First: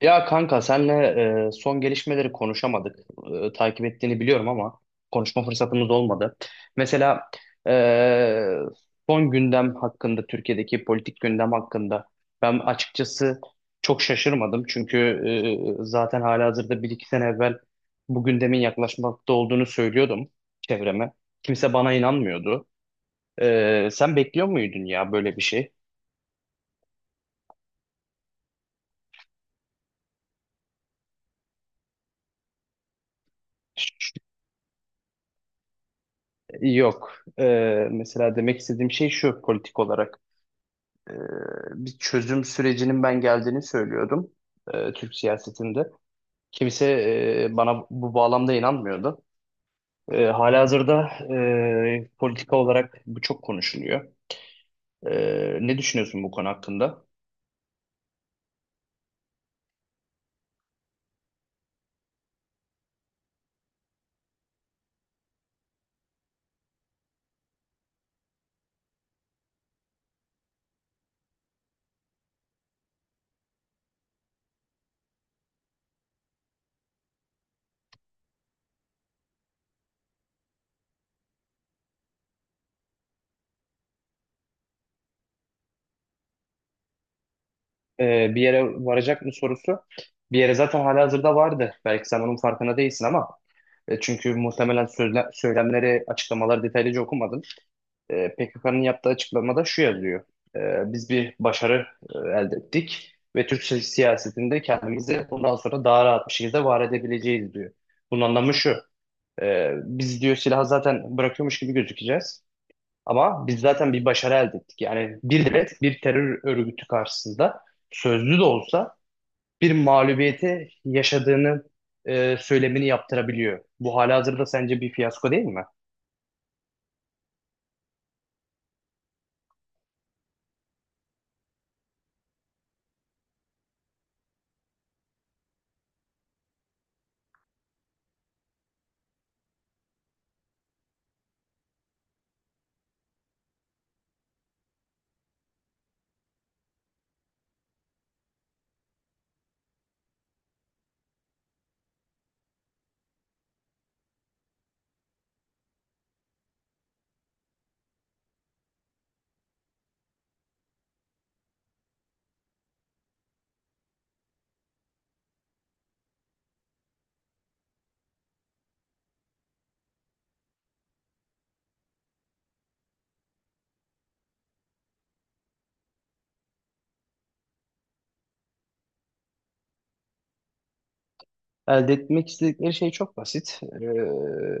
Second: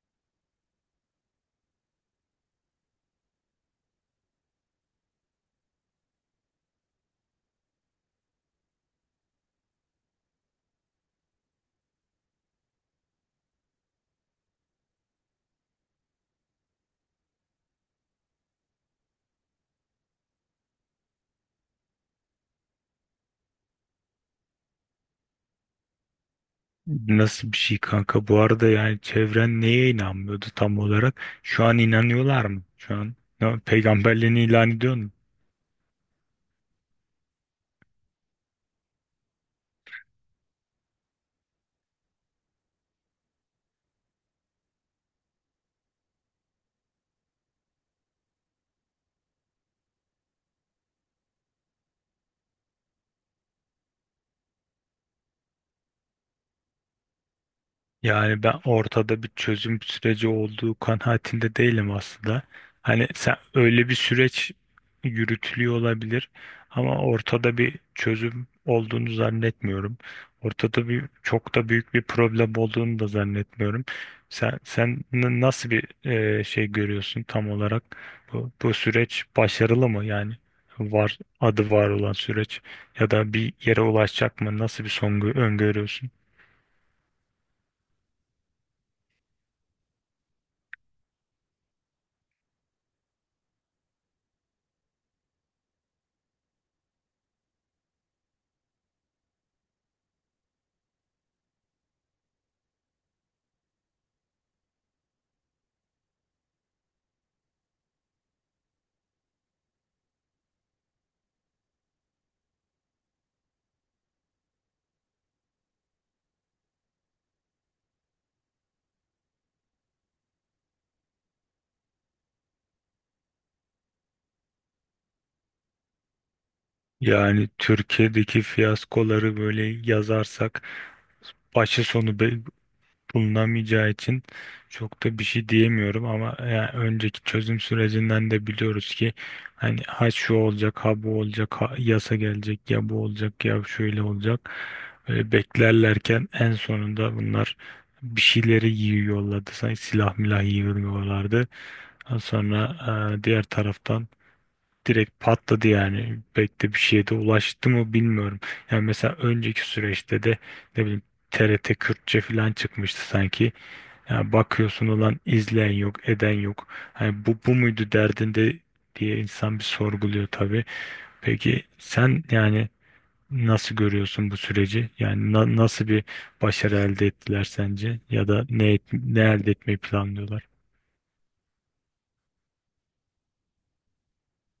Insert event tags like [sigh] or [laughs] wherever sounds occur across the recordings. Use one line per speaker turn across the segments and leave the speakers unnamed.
Ya kanka senle son gelişmeleri konuşamadık. Takip ettiğini biliyorum ama konuşma fırsatımız olmadı. Mesela e, son gündem hakkında, Türkiye'deki politik gündem hakkında ben açıkçası çok şaşırmadım. Çünkü zaten halihazırda bir iki sene evvel bu gündemin yaklaşmakta olduğunu söylüyordum çevreme. Kimse bana inanmıyordu. Sen bekliyor muydun ya böyle bir şey?
Nasıl bir şey kanka? Bu arada yani çevren neye inanmıyordu tam olarak? Şu an inanıyorlar mı? Şu an peygamberliğini ilan ediyor mu?
Yok. E, Mesela demek istediğim şey şu politik olarak. e, Bir çözüm sürecinin ben geldiğini söylüyordum Türk siyasetinde. Kimse bana bu bağlamda inanmıyordu. Halihazırda politika olarak bu çok konuşuluyor. Ne düşünüyorsun bu konu hakkında?
Yani ben ortada bir çözüm süreci olduğu kanaatinde değilim aslında. Hani sen öyle bir süreç yürütülüyor olabilir ama ortada bir çözüm olduğunu zannetmiyorum. Ortada bir çok da büyük bir problem olduğunu da zannetmiyorum. Sen nasıl bir şey görüyorsun tam olarak? Bu süreç başarılı mı yani? Var adı var olan süreç ya da bir yere ulaşacak mı? Nasıl bir son öngörüyorsun?
Bir yere varacak mı sorusu, bir yere zaten halihazırda vardı. Belki sen onun farkına değilsin ama çünkü muhtemelen söylemleri, açıklamaları detaylıca okumadın. PKK'nın yaptığı açıklamada şu yazıyor. Biz bir başarı elde ettik ve Türk siyasetinde kendimizi bundan sonra daha rahat bir şekilde var edebileceğiz diyor. Bunun anlamı şu. Biz diyor silahı zaten bırakıyormuş gibi gözükeceğiz. Ama biz zaten bir başarı elde ettik. Yani bir devlet, bir terör örgütü karşısında sözlü de olsa bir mağlubiyeti yaşadığını söylemini yaptırabiliyor. Bu halihazırda sence bir fiyasko değil mi?
Yani Türkiye'deki fiyaskoları böyle yazarsak başı sonu bulunamayacağı için çok da bir şey diyemiyorum ama yani önceki çözüm sürecinden de biliyoruz ki hani ha şu olacak ha bu olacak ha yasa gelecek ya bu olacak ya şöyle olacak böyle beklerlerken en sonunda bunlar bir şeyleri yiyor yolladı sanki silah milah yiyorlardı, sonra diğer taraftan direkt patladı yani. Pek de bir şeye de ulaştı mı bilmiyorum. Yani mesela önceki süreçte de ne bileyim TRT Kürtçe falan çıkmıştı sanki. Yani bakıyorsun olan izleyen yok, eden yok. Hani bu muydu derdinde diye insan bir sorguluyor tabii. Peki sen yani nasıl görüyorsun bu süreci? Yani nasıl bir başarı elde ettiler sence? Ya da ne, ne elde etmeyi planlıyorlar?
Elde etmek istedikleri şey çok basit.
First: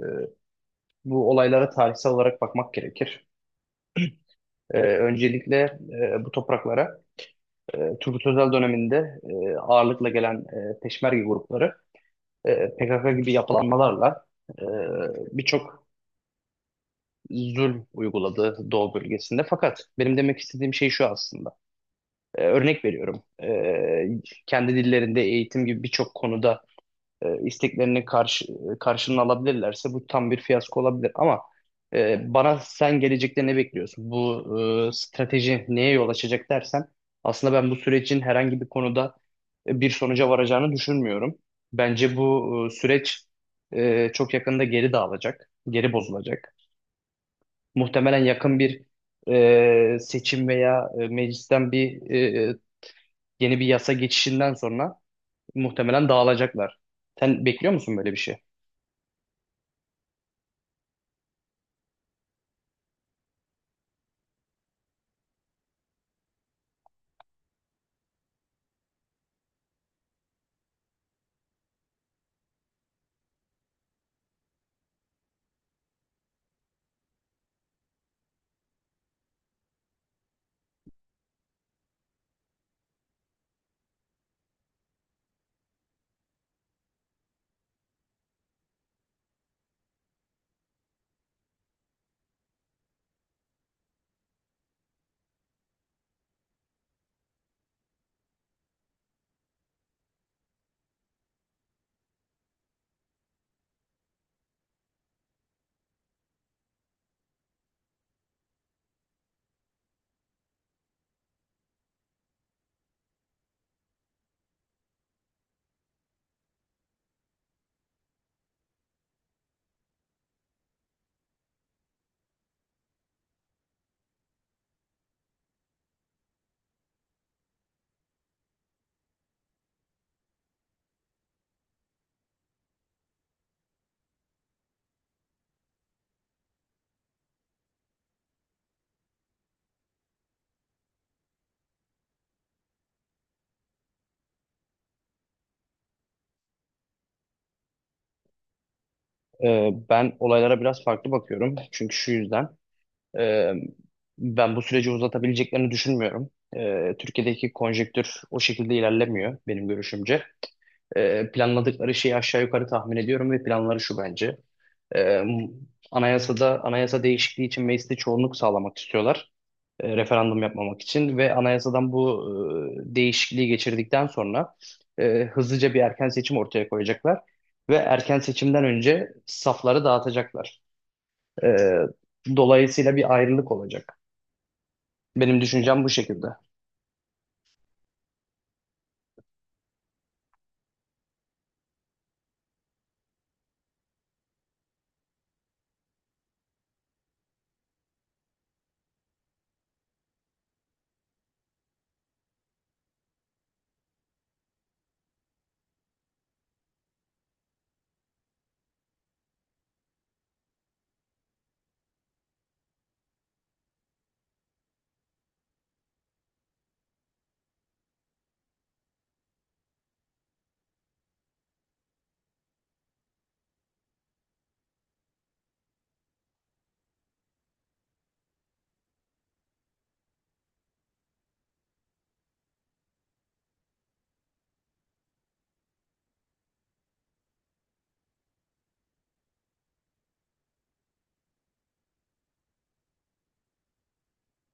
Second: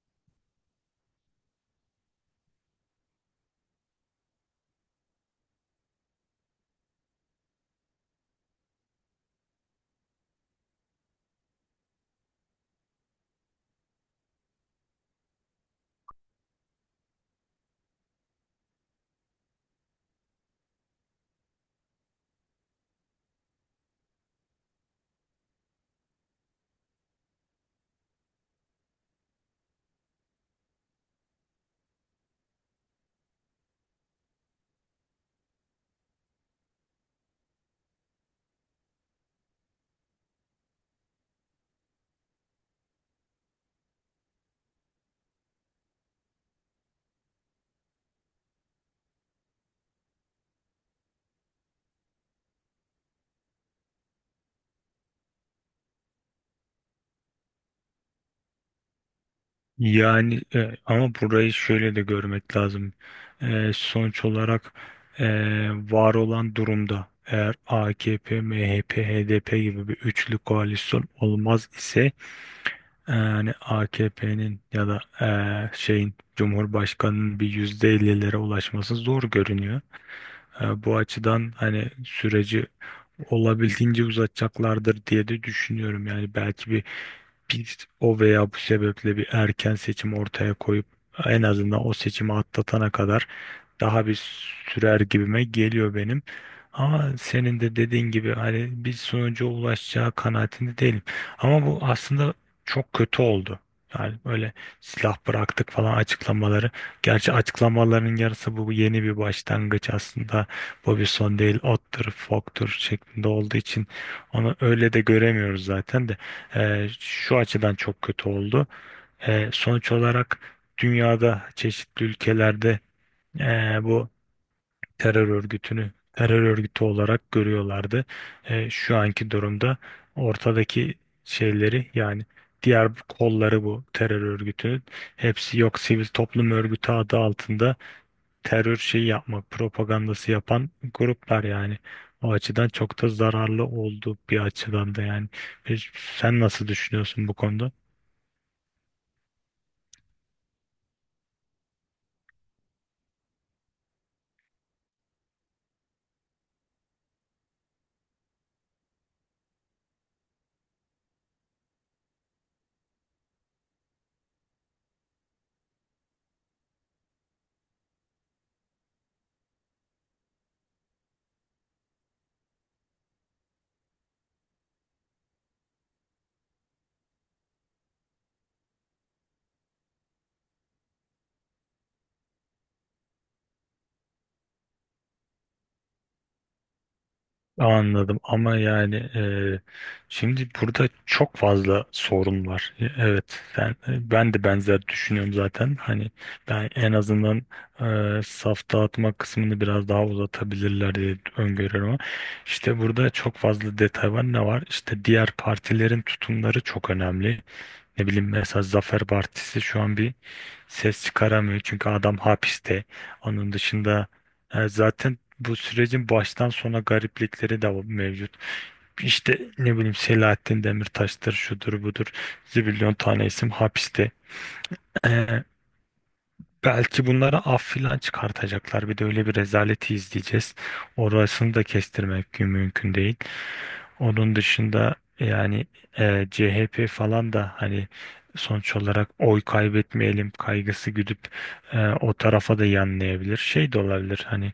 Bu olaylara tarihsel olarak bakmak gerekir. Öncelikle bu topraklara Turgut Özal döneminde ağırlıkla gelen peşmerge grupları PKK gibi yapılanmalarla e, birçok zulm uyguladı Doğu bölgesinde. Fakat benim demek istediğim şey şu aslında. Örnek veriyorum. Kendi dillerinde eğitim gibi birçok konuda isteklerini karşılığını alabilirlerse bu tam bir fiyasko olabilir. Ama bana sen gelecekte ne bekliyorsun? Bu strateji neye yol açacak dersen aslında ben bu sürecin herhangi bir konuda bir sonuca varacağını düşünmüyorum. Bence bu süreç çok yakında geri dağılacak, geri bozulacak. Muhtemelen yakın bir seçim veya meclisten bir yeni bir yasa geçişinden sonra muhtemelen dağılacaklar. Sen bekliyor musun böyle bir şey?
Yani ama burayı şöyle de görmek lazım. Sonuç olarak e, var olan durumda eğer AKP, MHP, HDP gibi bir üçlü koalisyon olmaz ise, yani AKP'nin ya da şeyin Cumhurbaşkanının bir %50'lere ulaşması zor görünüyor. Bu açıdan hani süreci olabildiğince uzatacaklardır diye de düşünüyorum. Yani belki bir biz o veya bu sebeple bir erken seçim ortaya koyup en azından o seçimi atlatana kadar daha bir sürer gibime geliyor benim. Ama senin de dediğin gibi hani bir sonuca ulaşacağı kanaatinde değilim. Ama bu aslında çok kötü oldu. Yani böyle silah bıraktık falan açıklamaları. Gerçi açıklamaların yarısı bu yeni bir başlangıç aslında. Bu bir son değil, ottur, foktur şeklinde olduğu için onu öyle de göremiyoruz zaten de. Şu açıdan çok kötü oldu. Sonuç olarak dünyada çeşitli ülkelerde bu terör örgütünü terör örgütü olarak görüyorlardı. Şu anki durumda ortadaki şeyleri, yani diğer kolları bu terör örgütünün, hepsi yok sivil toplum örgütü adı altında terör şeyi yapmak propagandası yapan gruplar yani. O açıdan çok da zararlı oldu bir açıdan da yani. E, Sen nasıl düşünüyorsun bu konuda?
Ben olaylara biraz farklı bakıyorum. Çünkü şu yüzden e, ben bu süreci uzatabileceklerini düşünmüyorum. Türkiye'deki konjektür o şekilde ilerlemiyor benim görüşümce. Planladıkları şeyi aşağı yukarı tahmin ediyorum ve planları şu bence. E, Anayasa değişikliği için mecliste çoğunluk sağlamak istiyorlar. Referandum yapmamak için ve anayasadan bu değişikliği geçirdikten sonra hızlıca bir erken seçim ortaya koyacaklar ve erken seçimden önce safları dağıtacaklar. E, Dolayısıyla bir ayrılık olacak. Benim düşüncem bu şekilde.
Anladım ama yani şimdi burada çok fazla sorun var. Evet, sen, ben de benzer düşünüyorum zaten. Hani ben en azından saf dağıtma kısmını biraz daha uzatabilirler diye öngörüyorum ama işte burada çok fazla detay var. Ne var? İşte diğer partilerin tutumları çok önemli. Ne bileyim mesela Zafer Partisi şu an bir ses çıkaramıyor çünkü adam hapiste. Onun dışında zaten bu sürecin baştan sona gariplikleri de mevcut. İşte ne bileyim Selahattin Demirtaş'tır, şudur budur, zibilyon tane isim hapiste. E, Belki bunlara af filan çıkartacaklar. Bir de öyle bir rezaleti izleyeceğiz. Orasını da kestirmek mümkün değil. Onun dışında yani CHP falan da hani sonuç olarak oy kaybetmeyelim kaygısı güdüp o tarafa da yanlayabilir. Şey de olabilir, hani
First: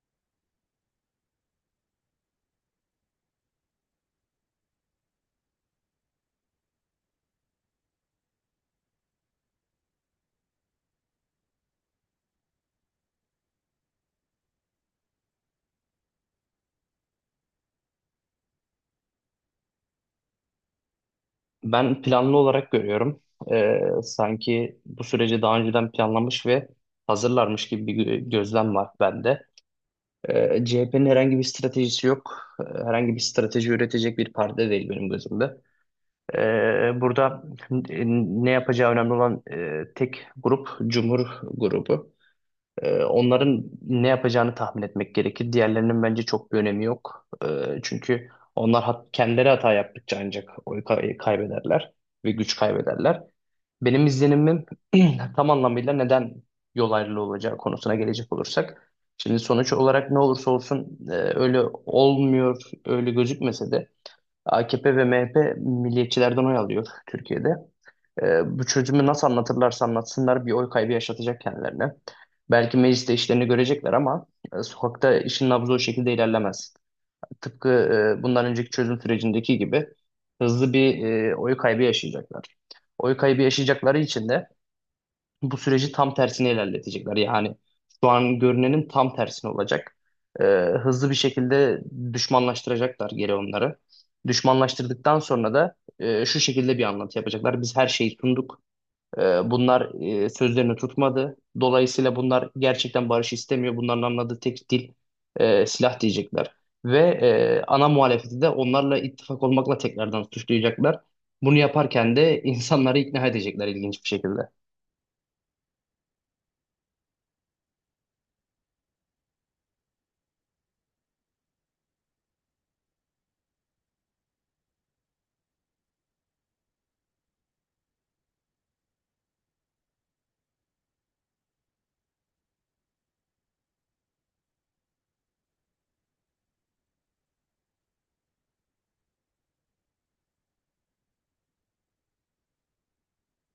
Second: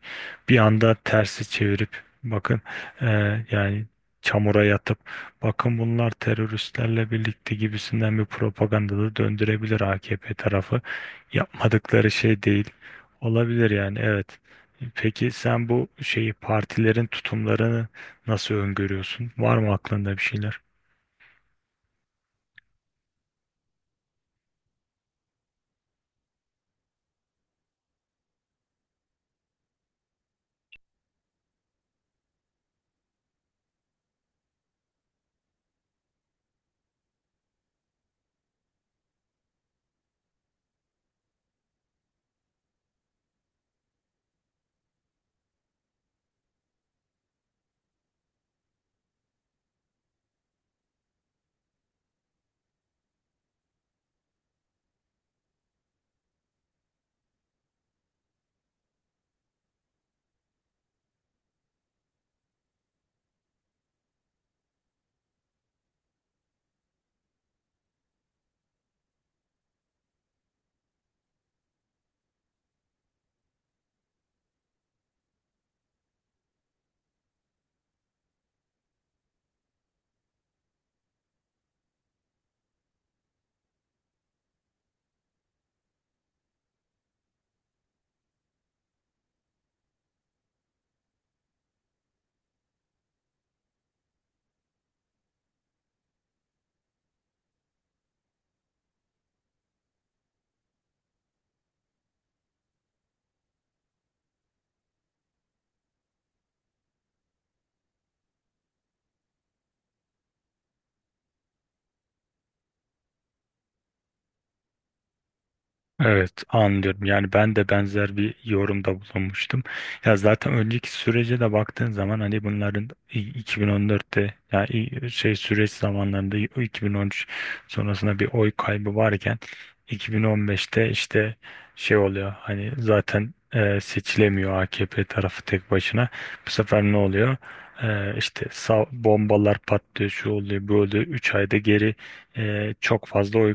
bir anda tersi çevirip bakın, e, yani çamura yatıp bakın bunlar teröristlerle birlikte gibisinden bir propaganda da döndürebilir AKP tarafı, yapmadıkları şey değil. Olabilir yani, evet. Peki sen bu şeyi, partilerin tutumlarını nasıl öngörüyorsun? Var mı aklında bir şeyler?
Ben planlı olarak görüyorum. Sanki bu süreci daha önceden planlamış ve hazırlarmış gibi bir gözlem var bende. CHP'nin herhangi bir stratejisi yok. Herhangi bir strateji üretecek bir parti değil benim gözümde. Burada n- ne yapacağı önemli olan tek grup Cumhur grubu. Onların ne yapacağını tahmin etmek gerekir. Diğerlerinin bence çok bir önemi yok. Çünkü onlar kendileri hata yaptıkça ancak kaybederler ve güç kaybederler. Benim izlenimim [clears throat] tam anlamıyla neden yol ayrılığı olacağı konusuna gelecek olursak. Şimdi sonuç olarak ne olursa olsun öyle olmuyor, öyle gözükmese de AKP ve MHP milliyetçilerden oy alıyor Türkiye'de. Bu çözümü nasıl anlatırlarsa anlatsınlar bir oy kaybı yaşatacak kendilerine. Belki mecliste işlerini görecekler ama sokakta işin nabzı o şekilde ilerlemez. Tıpkı bundan önceki çözüm sürecindeki gibi hızlı bir oy kaybı yaşayacaklar. Oy kaybı yaşayacakları için de bu süreci tam tersine ilerletecekler. Yani şu an görünenin tam tersine olacak. Ee, Hızlı bir şekilde düşmanlaştıracaklar geri onları. Düşmanlaştırdıktan sonra da şu şekilde bir anlatı yapacaklar. Biz her şeyi sunduk. Bunlar sözlerini tutmadı. Dolayısıyla bunlar gerçekten barış istemiyor. Bunların anladığı tek dil silah diyecekler. Ve ana muhalefeti de onlarla ittifak olmakla tekrardan suçlayacaklar. Bunu yaparken de [laughs] insanları ikna edecekler ilginç bir şekilde.
Evet, anlıyorum. Yani ben de benzer bir yorumda bulunmuştum. Ya zaten önceki sürece de baktığın zaman hani bunların 2014'te ya şey süreç zamanlarında 2013 sonrasında bir oy kaybı varken 2015'te işte şey oluyor. Hani zaten seçilemiyor AKP tarafı tek başına. Bu sefer ne oluyor? İşte sağ, bombalar patlıyor, şu oluyor, böyle oluyor. Üç ayda geri çok fazla oy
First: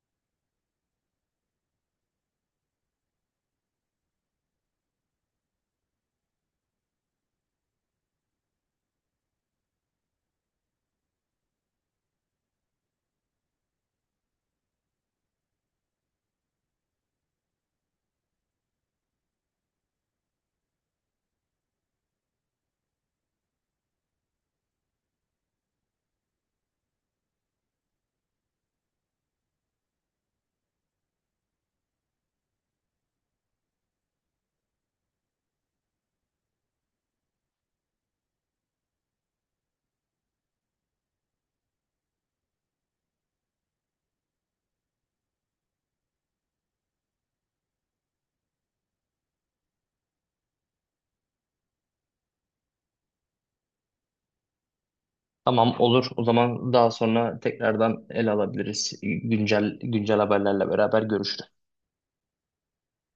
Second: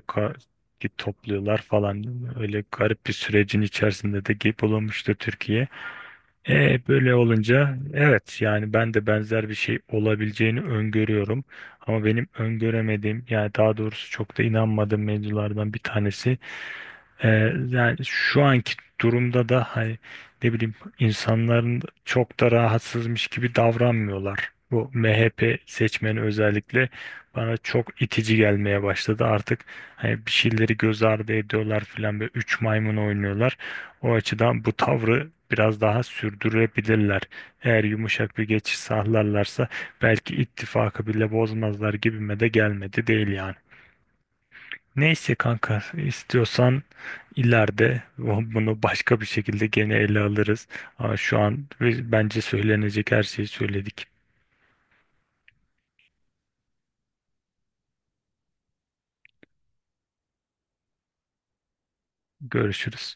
git topluyorlar falan. Öyle garip bir sürecin içerisinde de geyik bulunmuştu Türkiye. Böyle olunca evet yani ben de benzer bir şey olabileceğini öngörüyorum. Ama benim öngöremediğim, yani daha doğrusu çok da inanmadığım mevzulardan bir tanesi, ee, yani şu anki durumda da hani, ne bileyim, insanların çok da rahatsızmış gibi davranmıyorlar. Bu MHP seçmeni özellikle bana çok itici gelmeye başladı. Artık hani bir şeyleri göz ardı ediyorlar filan ve üç maymun oynuyorlar. O açıdan bu tavrı biraz daha sürdürebilirler. Eğer yumuşak bir geçiş sağlarlarsa belki ittifakı bile bozmazlar gibime de gelmedi değil yani. Neyse kanka, istiyorsan ileride bunu başka bir şekilde gene ele alırız. Ama şu an bence söylenecek her şeyi söyledik.
Tamam olur. O zaman daha sonra tekrardan ele alabiliriz. Güncel güncel haberlerle beraber görüşürüz.
Görüşürüz.